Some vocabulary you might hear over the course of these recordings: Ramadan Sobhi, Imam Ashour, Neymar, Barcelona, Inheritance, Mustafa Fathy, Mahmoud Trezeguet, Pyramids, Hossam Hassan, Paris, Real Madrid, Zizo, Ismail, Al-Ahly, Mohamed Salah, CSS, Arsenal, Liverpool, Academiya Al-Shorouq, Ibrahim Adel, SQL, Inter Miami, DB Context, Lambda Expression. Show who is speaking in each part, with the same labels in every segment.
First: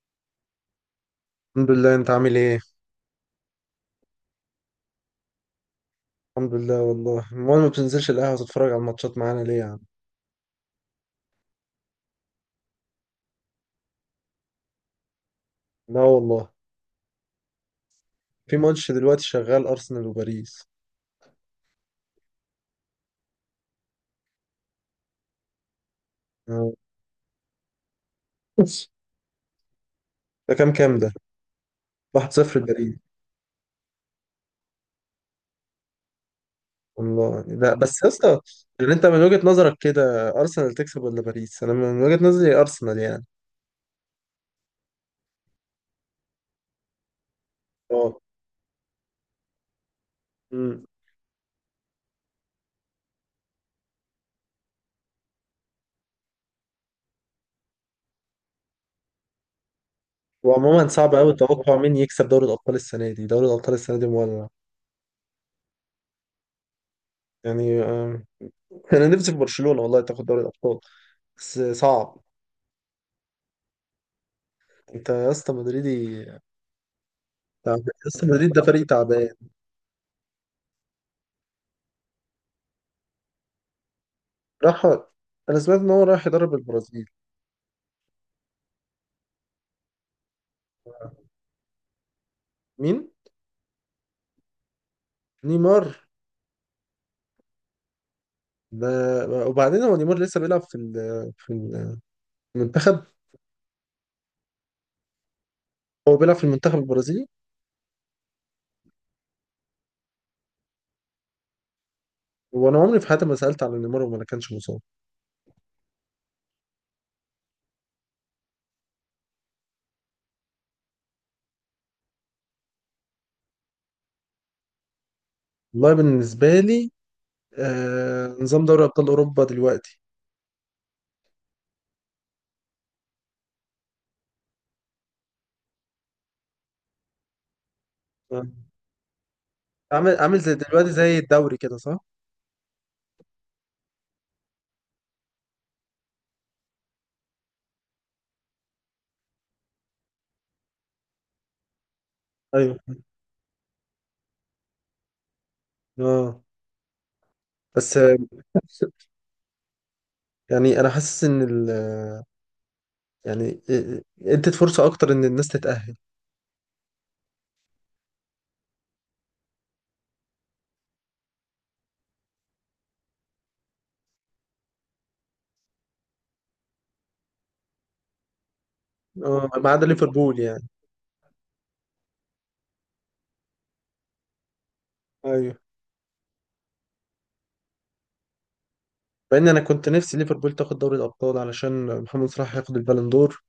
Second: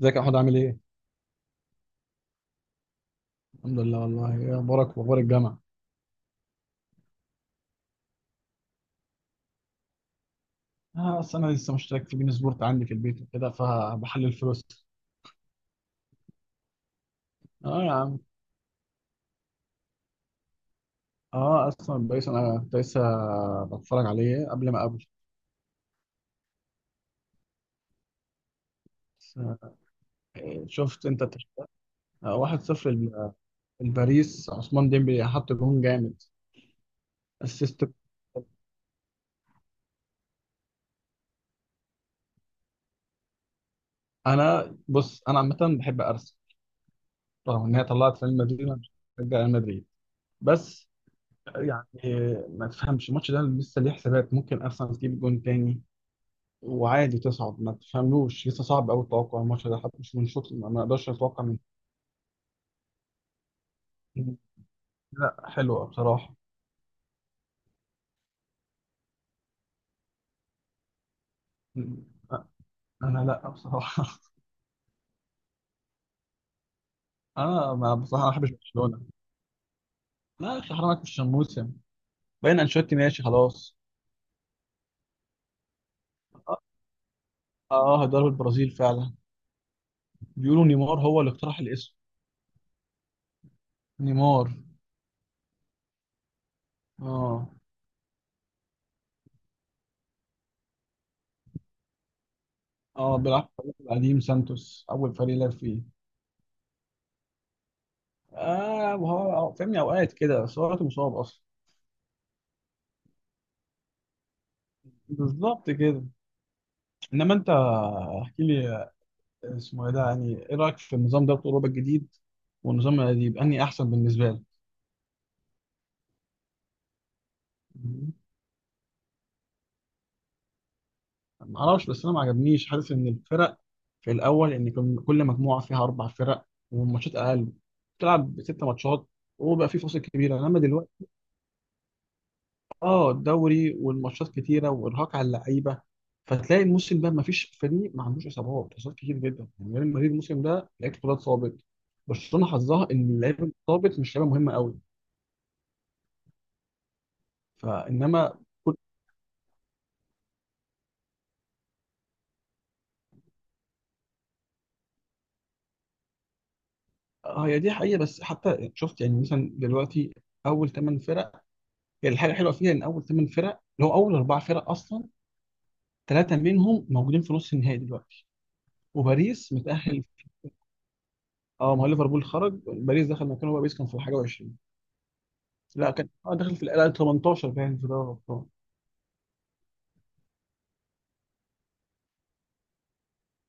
Speaker 1: ازيك يا احمد، عامل ايه؟
Speaker 2: الحمد لله. انت عامل ايه؟
Speaker 1: الحمد لله والله، ايه اخبارك واخبار الجامعه؟
Speaker 2: الحمد لله والله. امال ما بتنزلش القهوه تتفرج على الماتشات معانا ليه يا عم؟
Speaker 1: اه، اصل انا لسه مشترك في بين سبورت عندي في البيت وكده فبحلل فلوس.
Speaker 2: لا والله.
Speaker 1: اه يا عم.
Speaker 2: في ماتش دلوقتي شغال ارسنال وباريس.
Speaker 1: اه اصلا بايس، انا كنت لسه بتفرج عليه قبل ما اقابله.
Speaker 2: اه.
Speaker 1: بس،
Speaker 2: ده كام
Speaker 1: شفت
Speaker 2: ده؟
Speaker 1: انت
Speaker 2: 1-0
Speaker 1: واحد صفر
Speaker 2: باريس.
Speaker 1: الباريس، عثمان ديمبلي حط جون جامد،
Speaker 2: والله لا
Speaker 1: اسيست.
Speaker 2: بس يا اسطى، يعني انت من وجهة نظرك كده ارسنال تكسب ولا باريس؟ انا من وجهة نظري ارسنال يعني.
Speaker 1: انا بص، انا عامه بحب ارسنال، رغم ان هي
Speaker 2: اه.
Speaker 1: طلعت ريال مدريد، انا مش بشجع ريال مدريد
Speaker 2: امم.
Speaker 1: بس. يعني ما تفهمش الماتش ده لسه ليه حسابات، ممكن ارسنال تجيب جون تاني وعادي تصعد، ما تفهملوش لسه، صعب قوي التوقع الماتش ده، حتى مش من شوط، ما
Speaker 2: وعموما
Speaker 1: اقدرش
Speaker 2: صعب قوي
Speaker 1: اتوقع من
Speaker 2: التوقع مين يكسب دوري الابطال السنه دي، دوري الابطال السنه دي مولع
Speaker 1: لا، حلوه بصراحه.
Speaker 2: يعني. انا نفسي في برشلونه والله تاخد دوري الابطال، بس صعب.
Speaker 1: أ- انا لا بصراحه
Speaker 2: انت يا اسطى مدريدي؟
Speaker 1: انا
Speaker 2: تعبان،
Speaker 1: ما بصراحه
Speaker 2: اصل
Speaker 1: ما بحبش
Speaker 2: مدريد ده فريق
Speaker 1: برشلونه.
Speaker 2: تعبان
Speaker 1: لا يا اخي حرام عليك، مش شموسه. باين انشيلوتي ماشي خلاص.
Speaker 2: راح. انا سمعت ان هو رايح يدرب
Speaker 1: اه،
Speaker 2: البرازيل.
Speaker 1: هيدرب البرازيل فعلا. بيقولوا نيمار هو اللي اقترح الاسم.
Speaker 2: مين؟
Speaker 1: نيمار.
Speaker 2: نيمار
Speaker 1: اه.
Speaker 2: ده؟ وبعدين هو نيمار لسه بيلعب في المنتخب؟
Speaker 1: اه، بيلعب في الفريق القديم سانتوس، اول فريق لعب فيه.
Speaker 2: هو بيلعب في المنتخب البرازيلي؟
Speaker 1: اه، وهو فاهمني اوقات كده، بس هو دلوقتي مصاب اصلا.
Speaker 2: وانا عمري في حياتي ما سالت على نيمار وما كانش مصاب.
Speaker 1: بالظبط كده. انما انت، احكي لي، اسمه ايه ده، يعني ايه رايك في النظام ده بتاع اوروبا الجديد والنظام القديم، انهي احسن بالنسبه لك؟
Speaker 2: والله بالنسبه لي،
Speaker 1: مم.
Speaker 2: آه، نظام دوري ابطال اوروبا دلوقتي،
Speaker 1: ما اعرفش، بس انا ما عجبنيش، حاسس ان الفرق في الاول ان كان كل مجموعه فيها اربع فرق، والماتشات اقل، بتلعب
Speaker 2: آه،
Speaker 1: ست ماتشات، وبقى في فاصل
Speaker 2: عامل
Speaker 1: كبيره.
Speaker 2: زي
Speaker 1: انما
Speaker 2: دلوقتي
Speaker 1: دلوقتي
Speaker 2: زي الدوري كده صح؟
Speaker 1: اه الدوري والماتشات كتيره وارهاق على اللعيبه، فتلاقي الموسم ده ما فيش فريق ما عندوش اصابات، اصابات كتير جدا. يعني ريال مدريد الموسم ده لعيبه كلها اتصابت، برشلونه
Speaker 2: ايوه.
Speaker 1: حظها ان اللعيبه اللي اتصابت مش لعيبه مهمه قوي
Speaker 2: اه. بس،
Speaker 1: فانما.
Speaker 2: يعني انا حاسس ان ال... يعني ادت فرصه اكتر ان الناس تتاهل.
Speaker 1: اه هي دي حقيقة، بس حتى شفت يعني مثلا دلوقتي، أول ثمان فرق، هي الحاجة الحلوة فيها إن أول ثمان فرق اللي هو أول أربع فرق أصلا، ثلاثة منهم موجودين في نص النهائي دلوقتي
Speaker 2: اه،
Speaker 1: وباريس
Speaker 2: ما عدا
Speaker 1: متأهل.
Speaker 2: ليفربول يعني.
Speaker 1: اه، ما هو ليفربول خرج، باريس دخل مكانه، بقى باريس كان في الحاجة 20،
Speaker 2: ايوه.
Speaker 1: لا كان اه دخل في الآن 18، باين في دوري الأبطال.
Speaker 2: مع ان انا كنت نفسي ليفربول تاخد دوري الابطال علشان محمد صلاح ياخد البالون دور.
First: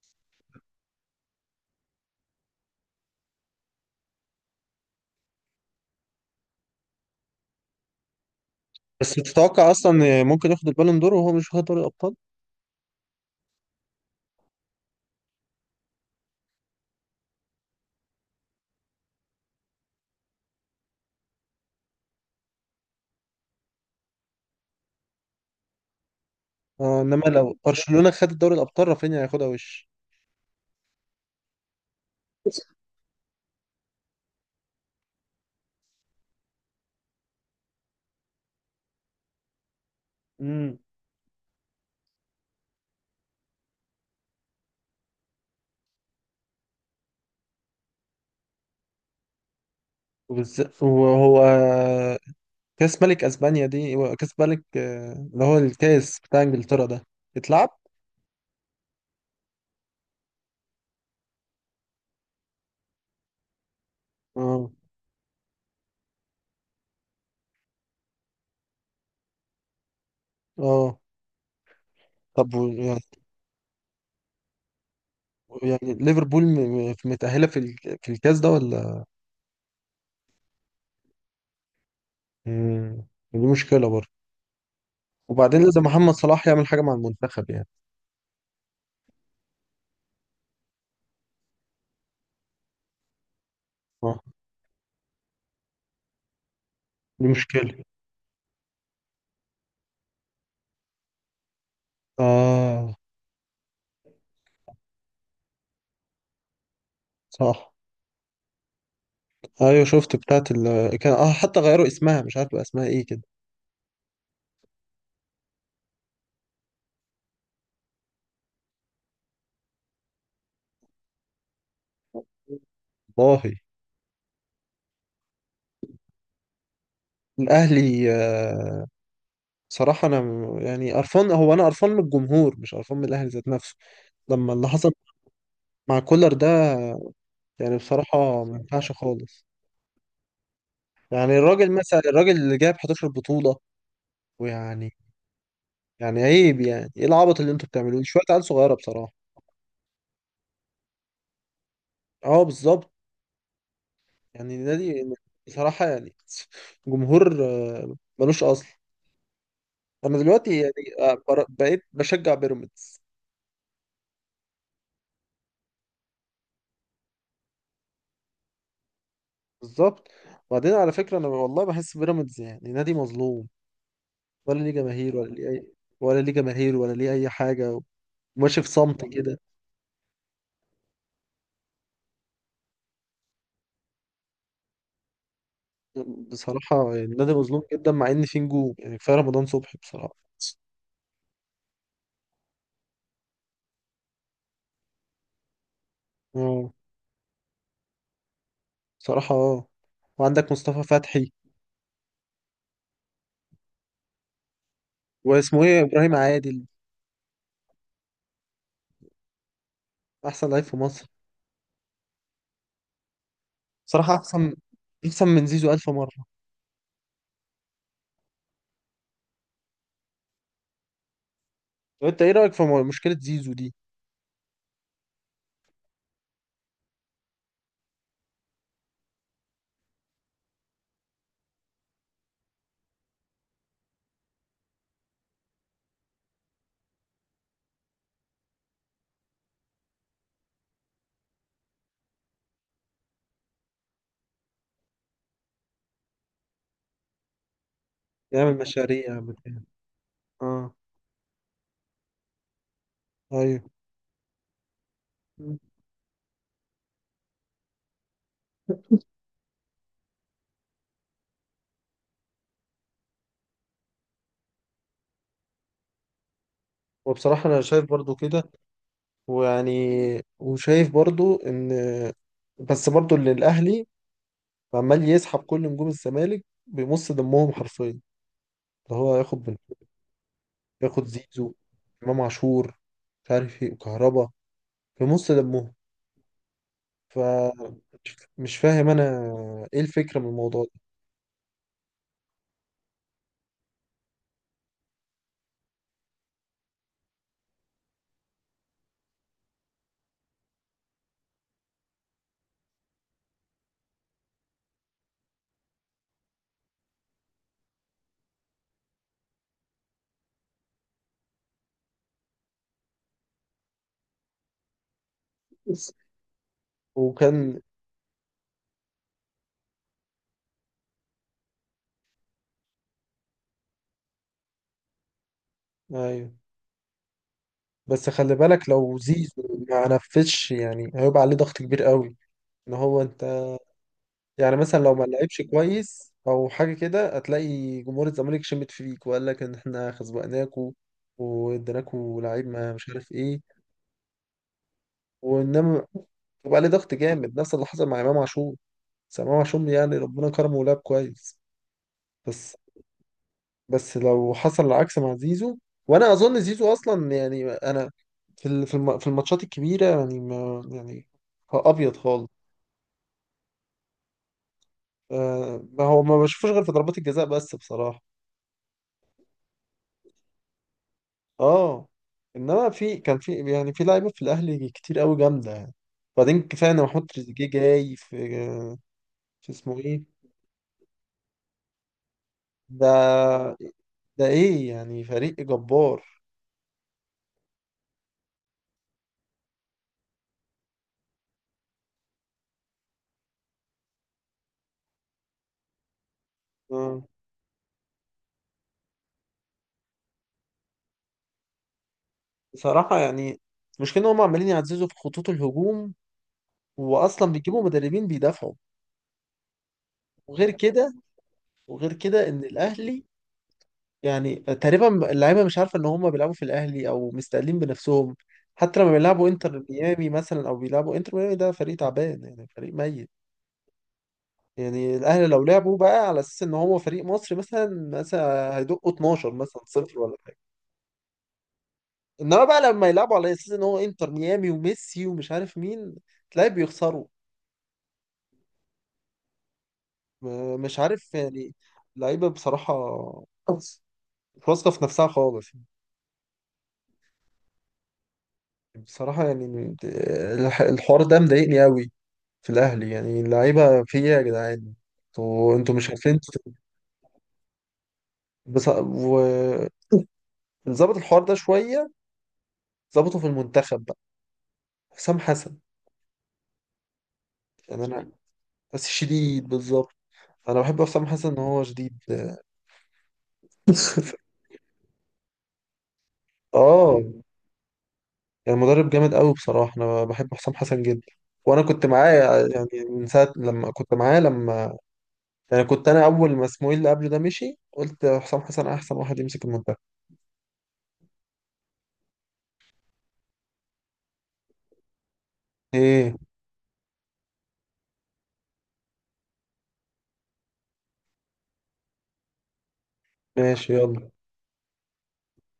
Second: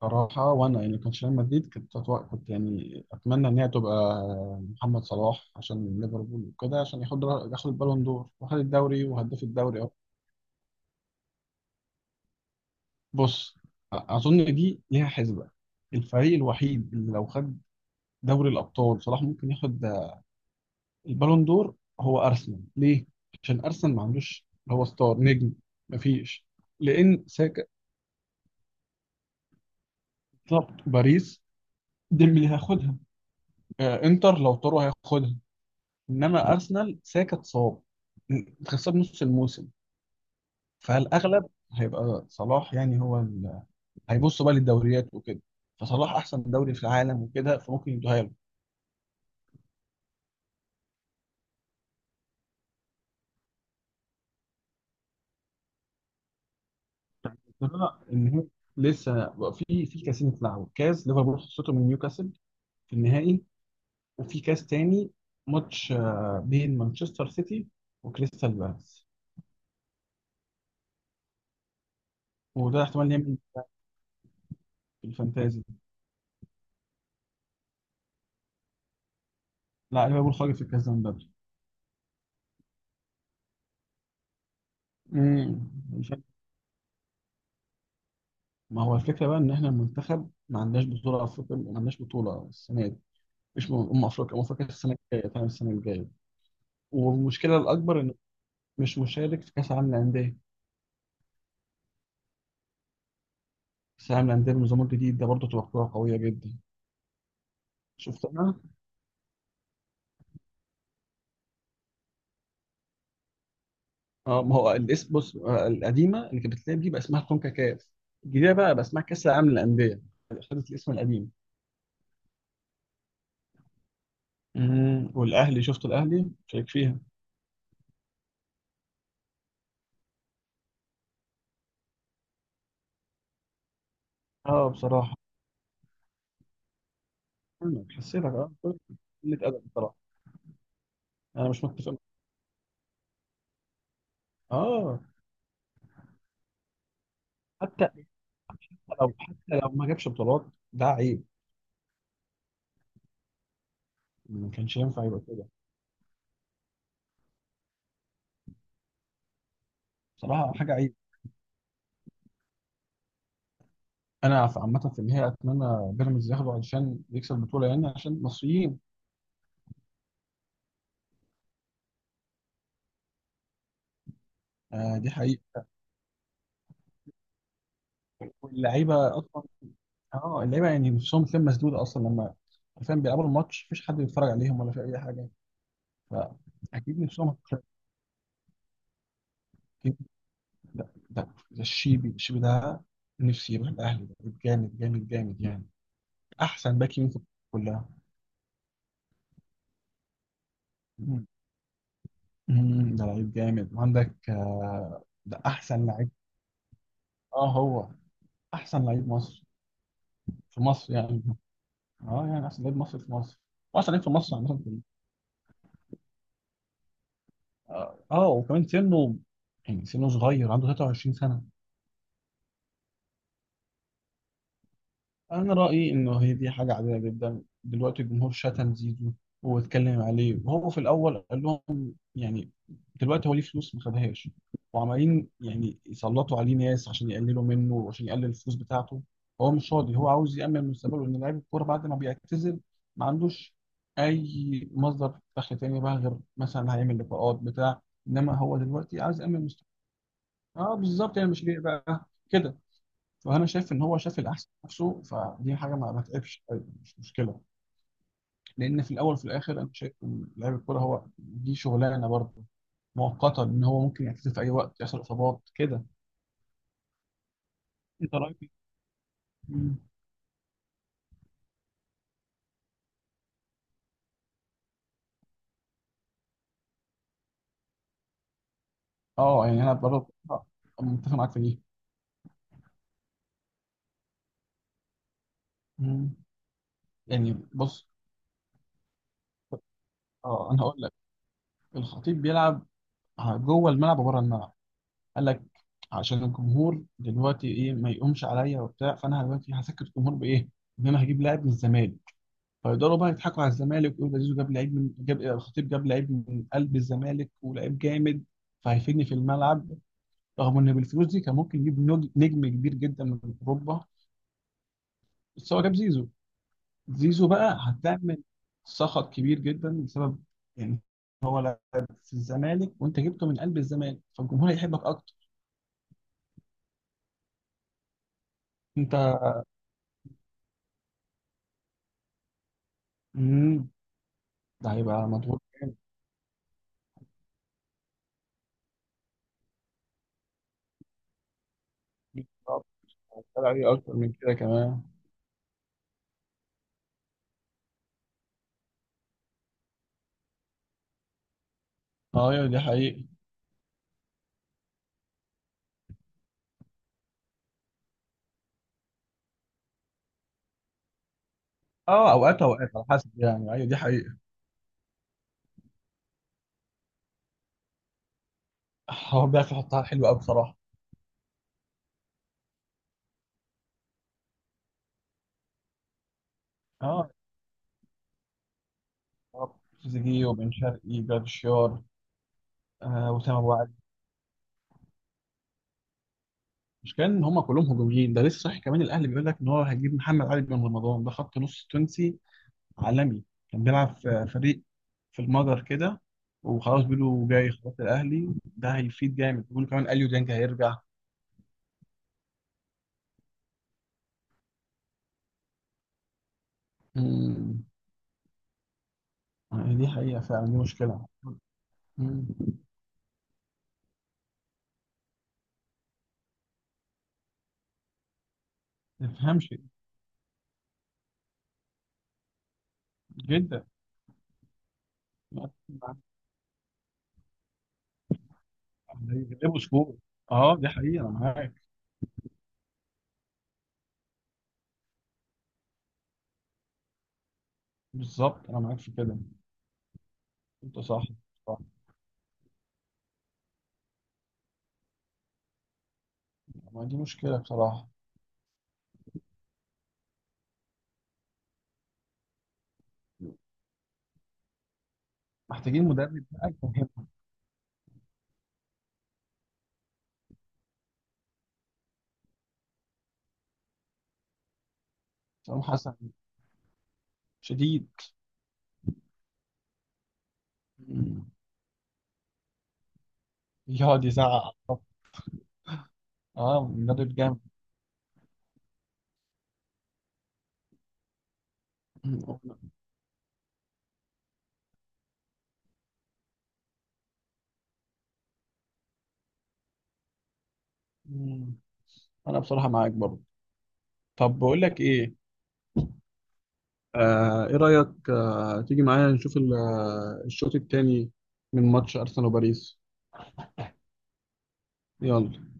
Speaker 1: صراحة وأنا يعني كان ريال مدريد، كنت أتوقع، كنت يعني أتمنى إن هي تبقى محمد صلاح عشان ليفربول وكده، عشان ياخد البالون دور، وخد الدوري،
Speaker 2: بس
Speaker 1: وهداف
Speaker 2: تتوقع
Speaker 1: الدوري.
Speaker 2: اصلا ممكن ياخد البالون دور وهو مش واخد دوري الابطال؟
Speaker 1: بص، اظن دي ليها حسبه، الفريق الوحيد اللي لو خد دوري الابطال صلاح ممكن ياخد البالون دور، هو ارسنال. ليه؟ عشان ارسنال ما عندوش اللي هو ستار نجم، مفيش،
Speaker 2: آه. انما
Speaker 1: لان
Speaker 2: لو
Speaker 1: ساكا.
Speaker 2: برشلونة خد الدوري الابطال رافينيا هياخدها وش.
Speaker 1: بالظبط، باريس ديمبلي هياخدها، انتر لو طاروا هياخدها، انما ارسنال ساكا اتصاب، خسر نص الموسم،
Speaker 2: امم.
Speaker 1: فالاغلب هيبقى صلاح، يعني هو هيبص بقى للدوريات وكده، فصلاح احسن دوري في العالم وكده، فممكن يدوها له.
Speaker 2: وبالذات وهو كاس ملك اسبانيا، دي كاس ملك، اللي هو الكاس بتاع انجلترا ده يتلعب.
Speaker 1: لا، النهائي لسه، بقى في كاسين اتلعبوا، كاس ليفربول خسرته من نيوكاسل في النهائي، وفي كاس
Speaker 2: اه.
Speaker 1: تاني، ماتش بين مانشستر سيتي وكريستال بالاس،
Speaker 2: اه. طب
Speaker 1: وده
Speaker 2: يعني،
Speaker 1: احتمال يعمل إيه في الفانتازي.
Speaker 2: يعني ليفربول متأهلة في الكاس ده ولا؟
Speaker 1: لا ليفربول خرج في الكاس ده من بدري.
Speaker 2: مم. دي مشكلة برضه. وبعدين لازم
Speaker 1: مش
Speaker 2: محمد
Speaker 1: عارف.
Speaker 2: صلاح يعمل حاجة مع المنتخب يعني.
Speaker 1: ما هو الفكره بقى ان احنا المنتخب ما عندناش بطوله افريقيا، ما عندناش بطوله السنه دي، مش ام
Speaker 2: اه.
Speaker 1: افريقيا، ام افريقيا السنه الجايه، فاهم السنه الجايه.
Speaker 2: دي
Speaker 1: والمشكله
Speaker 2: مشكلة.
Speaker 1: الاكبر انه مش مشارك في كاس العالم للانديه،
Speaker 2: اه.
Speaker 1: كاس العالم للانديه بالنظام الجديد ده برضه تبقى بطوله قويه جدا.
Speaker 2: صح.
Speaker 1: شفت؟
Speaker 2: ايوه شفت بتاعت ال كان، اه، حتى غيروا اسمها مش عارف بقى اسمها ايه كده.
Speaker 1: اه ما هو الاسم، بص، القديمه اللي كانت بتتلعب دي بقى اسمها كونكاكاف، الجديده بقى اسمها كاس العالم للانديه، خدت الاسم القديم.
Speaker 2: والله.
Speaker 1: والاهلي شفت الاهلي شارك فيها.
Speaker 2: الاهلي، آه، صراحة انا يعني قرفان، هو انا قرفان من الجمهور مش قرفان من الاهلي ذات نفسه، لما اللي
Speaker 1: اه
Speaker 2: حصل
Speaker 1: بصراحه.
Speaker 2: مع كولر ده. يعني
Speaker 1: أنا حسيتك
Speaker 2: بصراحة
Speaker 1: اه
Speaker 2: ما
Speaker 1: قلة
Speaker 2: ينفعش خالص.
Speaker 1: ادب بصراحه.
Speaker 2: يعني
Speaker 1: انا مش
Speaker 2: الراجل
Speaker 1: متفق
Speaker 2: مثلا،
Speaker 1: معاك.
Speaker 2: الراجل اللي جاب 11 بطولة، ويعني،
Speaker 1: اه،
Speaker 2: يعني عيب. يعني ايه العبط اللي انتوا
Speaker 1: حتى
Speaker 2: بتعملوه؟ شوية
Speaker 1: حتى
Speaker 2: عيال صغيرة بصراحة.
Speaker 1: حتى لو ما جابش بطولات ده عيب،
Speaker 2: اه بالظبط.
Speaker 1: ما
Speaker 2: يعني
Speaker 1: كانش ينفع
Speaker 2: نادي،
Speaker 1: يبقى كده.
Speaker 2: بصراحة يعني، جمهور، ملوش أصل. أنا
Speaker 1: بصراحه
Speaker 2: دلوقتي
Speaker 1: حاجه عيب.
Speaker 2: يعني، بقيت بشجع بيراميدز.
Speaker 1: انا في عامه في النهايه اتمنى بيراميدز ياخده علشان يكسب البطوله، يعني عشان مصريين.
Speaker 2: بالظبط. وبعدين على فكرة أنا والله بحس بيراميدز يعني نادي مظلوم، ولا ليه
Speaker 1: آه دي
Speaker 2: جماهير ولا ليه
Speaker 1: حقيقه.
Speaker 2: أي، ولا ليه جماهير ولا ليه أي حاجة، وماشي في صمت
Speaker 1: واللعيبه
Speaker 2: كده.
Speaker 1: اصلا، اه اللعيبه يعني نفسهم بتلاقيهم مسدوده اصلا لما، فاهم، بيلعبوا الماتش مفيش حد بيتفرج عليهم ولا في اي حاجه،
Speaker 2: بصراحة
Speaker 1: فاكيد
Speaker 2: يعني
Speaker 1: نفسهم
Speaker 2: نادي مظلوم
Speaker 1: هتتشد.
Speaker 2: جدا، مع إن فيه نجوم. يعني كفاية رمضان صبحي
Speaker 1: أكيد.
Speaker 2: بصراحة.
Speaker 1: لا ده الشيبي ده، نفسي يروح الاهلي، ده لعيب جامد جامد جامد يعني،
Speaker 2: اه
Speaker 1: احسن باك يمين في الكورة كلها.
Speaker 2: بصراحة. اه. وعندك مصطفى
Speaker 1: مم.
Speaker 2: فتحي،
Speaker 1: مم، ده لعيب جامد، وعندك ده
Speaker 2: واسمه ايه،
Speaker 1: احسن لعيب.
Speaker 2: إبراهيم عادل.
Speaker 1: اه، هو احسن لعيب مصر،
Speaker 2: أحسن
Speaker 1: في
Speaker 2: لعيب في
Speaker 1: مصر
Speaker 2: مصر.
Speaker 1: يعني، اه يعني احسن لعيب مصر في مصر، واحسن لعيب في
Speaker 2: صراحة
Speaker 1: مصر عامه
Speaker 2: أحسن،
Speaker 1: كلها.
Speaker 2: أحسن من زيزو ألف مرة.
Speaker 1: اه، وكمان سنه، يعني سنه صغير، عنده 23 سنه.
Speaker 2: طب أنت إيه رأيك في مشكلة زيزو دي؟
Speaker 1: انا رايي انه هي دي حاجه عاديه جدا، دلوقتي الجمهور شتم زيزو واتكلم عليه، وهو في الاول قال لهم، يعني دلوقتي هو ليه فلوس ما خدهاش، وعمالين يعني يسلطوا عليه ناس عشان يقللوا منه وعشان يقلل الفلوس بتاعته، هو مش راضي، هو عاوز يامن مستقبله، ان لعيب الكوره بعد ما بيعتزل ما عندوش اي مصدر دخل تاني بقى، غير مثلا هيعمل لقاءات بتاع، انما
Speaker 2: يعمل
Speaker 1: هو دلوقتي
Speaker 2: مشاريع،
Speaker 1: عايز
Speaker 2: يعمل
Speaker 1: يامن
Speaker 2: كده.
Speaker 1: مستقبله.
Speaker 2: آه.
Speaker 1: اه بالظبط، يعني مش ليه بقى كده. فانا
Speaker 2: أيوه.
Speaker 1: شايف ان هو شاف الاحسن في نفسه، فدي حاجه ما تعبش. أيوة، مش مشكله. لان في الاول وفي الاخر انا شايف ان لاعب الكوره هو دي شغلانه برضه مؤقته، ان هو ممكن يعتزل في اي وقت، يحصل اصابات كده.
Speaker 2: وبصراحة أنا شايف برضو
Speaker 1: انت رايك
Speaker 2: كده.
Speaker 1: إيه؟
Speaker 2: ويعني،
Speaker 1: مم.
Speaker 2: وشايف برضو إن، بس برضو اللي الأهلي عمال يسحب كل نجوم الزمالك بيمص دمهم حرفيا. اللي هو ياخد
Speaker 1: اه
Speaker 2: بن...
Speaker 1: يعني انا برضه
Speaker 2: ياخد
Speaker 1: متفق معاك في
Speaker 2: زيزو،
Speaker 1: دي.
Speaker 2: إمام عاشور، مش عارف إيه، وكهربا، بيمص دمهم.
Speaker 1: مم.
Speaker 2: ف،
Speaker 1: يعني بص،
Speaker 2: مش فاهم أنا إيه الفكرة من
Speaker 1: اه انا
Speaker 2: الموضوع ده.
Speaker 1: هقول لك، الخطيب بيلعب جوه الملعب وبره الملعب، قال لك عشان الجمهور دلوقتي ايه ما يقومش عليا وبتاع، فانا دلوقتي هسكت الجمهور بايه؟ ان انا هجيب لاعب من الزمالك فيقدروا بقى يضحكوا على الزمالك ويقولوا ده زيزو جاب لعيب من جاب الخطيب جاب لعيب من قلب الزمالك، ولعيب جامد، فهيفيدني في الملعب، رغم ان بالفلوس دي كان ممكن يجيب نجم كبير جدا من اوروبا، بس هو جاب زيزو. زيزو بقى
Speaker 2: وكان.
Speaker 1: هتعمل سخط كبير جدا بسبب يعني في الزمالك، وانت جبته من قلب الزمالك، فالجمهور هيحبك اكتر.
Speaker 2: أيوه. بس خلي بالك،
Speaker 1: انت
Speaker 2: لو زيزو ما نفذش يعني هيبقى عليه ضغط كبير قوي، ان هو انت،
Speaker 1: مم،
Speaker 2: يعني
Speaker 1: ده
Speaker 2: مثلا لو ما
Speaker 1: هيبقى
Speaker 2: لعبش
Speaker 1: مضغوط جامد،
Speaker 2: كويس او حاجه كده هتلاقي جمهور الزمالك شمت فيك، وقال لك ان احنا خزوقناكوا واديناكوا لعيب، ما مش عارف ايه.
Speaker 1: هتطلع عليه اكتر من كده كمان.
Speaker 2: وانما يبقى عليه ضغط جامد، نفس اللي حصل مع امام عاشور. بس امام عاشور يعني ربنا كرمه ولعب كويس.
Speaker 1: اه ايوه
Speaker 2: بس،
Speaker 1: دي حقيقة.
Speaker 2: بس لو حصل العكس مع زيزو. وانا اظن زيزو اصلا يعني انا، في الماتشات الكبيره يعني، ما يعني، هو ابيض
Speaker 1: اه
Speaker 2: خالص.
Speaker 1: اوقات على حسب، يعني ايوه دي حقيقة.
Speaker 2: آه، ما هو ما بشوفوش غير في ضربات الجزاء بس بصراحه.
Speaker 1: هو بيعرف يحطها حلوة أوي بصراحة.
Speaker 2: اه. انما في يعني في لعيبه في الاهلي كتير قوي جامده يعني. وبعدين كفايه ان محمود
Speaker 1: اه،
Speaker 2: تريزيجيه جاي في، في اسمه ايه،
Speaker 1: تريزيجيه وبن شرقي جراديشار، آه وسام أبو
Speaker 2: ده،
Speaker 1: علي.
Speaker 2: ده ايه يعني، فريق جبار.
Speaker 1: المشكلة إن هما كلهم هجوميين، ده لسه صحيح كمان الأهلي بيقول لك إن هو هيجيب محمد علي بن رمضان، ده خط نص تونسي عالمي، كان بيلعب في فريق في المجر كده، وخلاص
Speaker 2: آه.
Speaker 1: بيقولوا جاي، خلاص الأهلي ده هيفيد جامد، بيقولوا كمان أليو ديانج هيرجع.
Speaker 2: بصراحه يعني، المشكله ان هم عمالين يعززوا في خطوط الهجوم، واصلا
Speaker 1: مم.
Speaker 2: بيجيبوا مدربين بيدافعوا.
Speaker 1: دي حقيقة فعلا،
Speaker 2: وغير
Speaker 1: دي
Speaker 2: كده،
Speaker 1: مشكلة.
Speaker 2: وغير
Speaker 1: مم.
Speaker 2: كده ان الاهلي يعني تقريبا اللعيبه مش عارفه ان هم بيلعبوا في الاهلي او مستقلين بنفسهم. حتى لما
Speaker 1: ما
Speaker 2: بيلعبوا
Speaker 1: تفهمش
Speaker 2: انتر ميامي مثلا، او بيلعبوا انتر ميامي، ده فريق تعبان يعني فريق ميت.
Speaker 1: جدا.
Speaker 2: يعني الاهلي لو لعبوا بقى على اساس ان هو فريق مصري مثلا، مثلا هيدقوا 12
Speaker 1: يغلبوا
Speaker 2: مثلا
Speaker 1: سكور.
Speaker 2: صفر ولا حاجه.
Speaker 1: اه دي حقيقة أنا معاك.
Speaker 2: انما بقى لما يلعبوا على اساس ان هو انتر ميامي وميسي ومش عارف مين، تلاقي بيخسروا.
Speaker 1: بالظبط انا معاك في كده.
Speaker 2: مش
Speaker 1: انت صح،
Speaker 2: عارف يعني.
Speaker 1: صح.
Speaker 2: اللعيبه بصراحه مش واثقه في نفسها خالص.
Speaker 1: ما دي مشكله بصراحه.
Speaker 2: بصراحة يعني الحوار ده مضايقني قوي، في الأهلي يعني. اللعيبة في إيه يا جدعان؟ انتوا
Speaker 1: محتاجين
Speaker 2: مش عارفين
Speaker 1: مدرب بقى يفهمهم.
Speaker 2: بص... وظبط الحوار ده شوية، ظبطه في المنتخب بقى. حسام حسن.
Speaker 1: حسام حسن
Speaker 2: يعني
Speaker 1: شديد.
Speaker 2: أنا، بس شديد بالظبط. أنا بحب حسام
Speaker 1: مم.
Speaker 2: حسن إن هو شديد.
Speaker 1: يقعد يزعق. اه،
Speaker 2: آه.
Speaker 1: مدرب جامد.
Speaker 2: يعني مدرب جامد قوي. بصراحة أنا بحب حسام حسن جدا. وأنا كنت معاه، يعني من ساعة لما كنت معاه لما، يعني كنت أنا أول ما اسماعيل اللي قبله ده مشي، قلت حسام حسن أحسن واحد يمسك المنتخب.
Speaker 1: مم. انا بصراحه معاك برضه. طب بقول لك ايه،
Speaker 2: إيه؟
Speaker 1: آه ايه رايك، تيجي معايا نشوف الشوط الثاني من ماتش ارسنال وباريس.
Speaker 2: ماشي، يلا.
Speaker 1: يلا.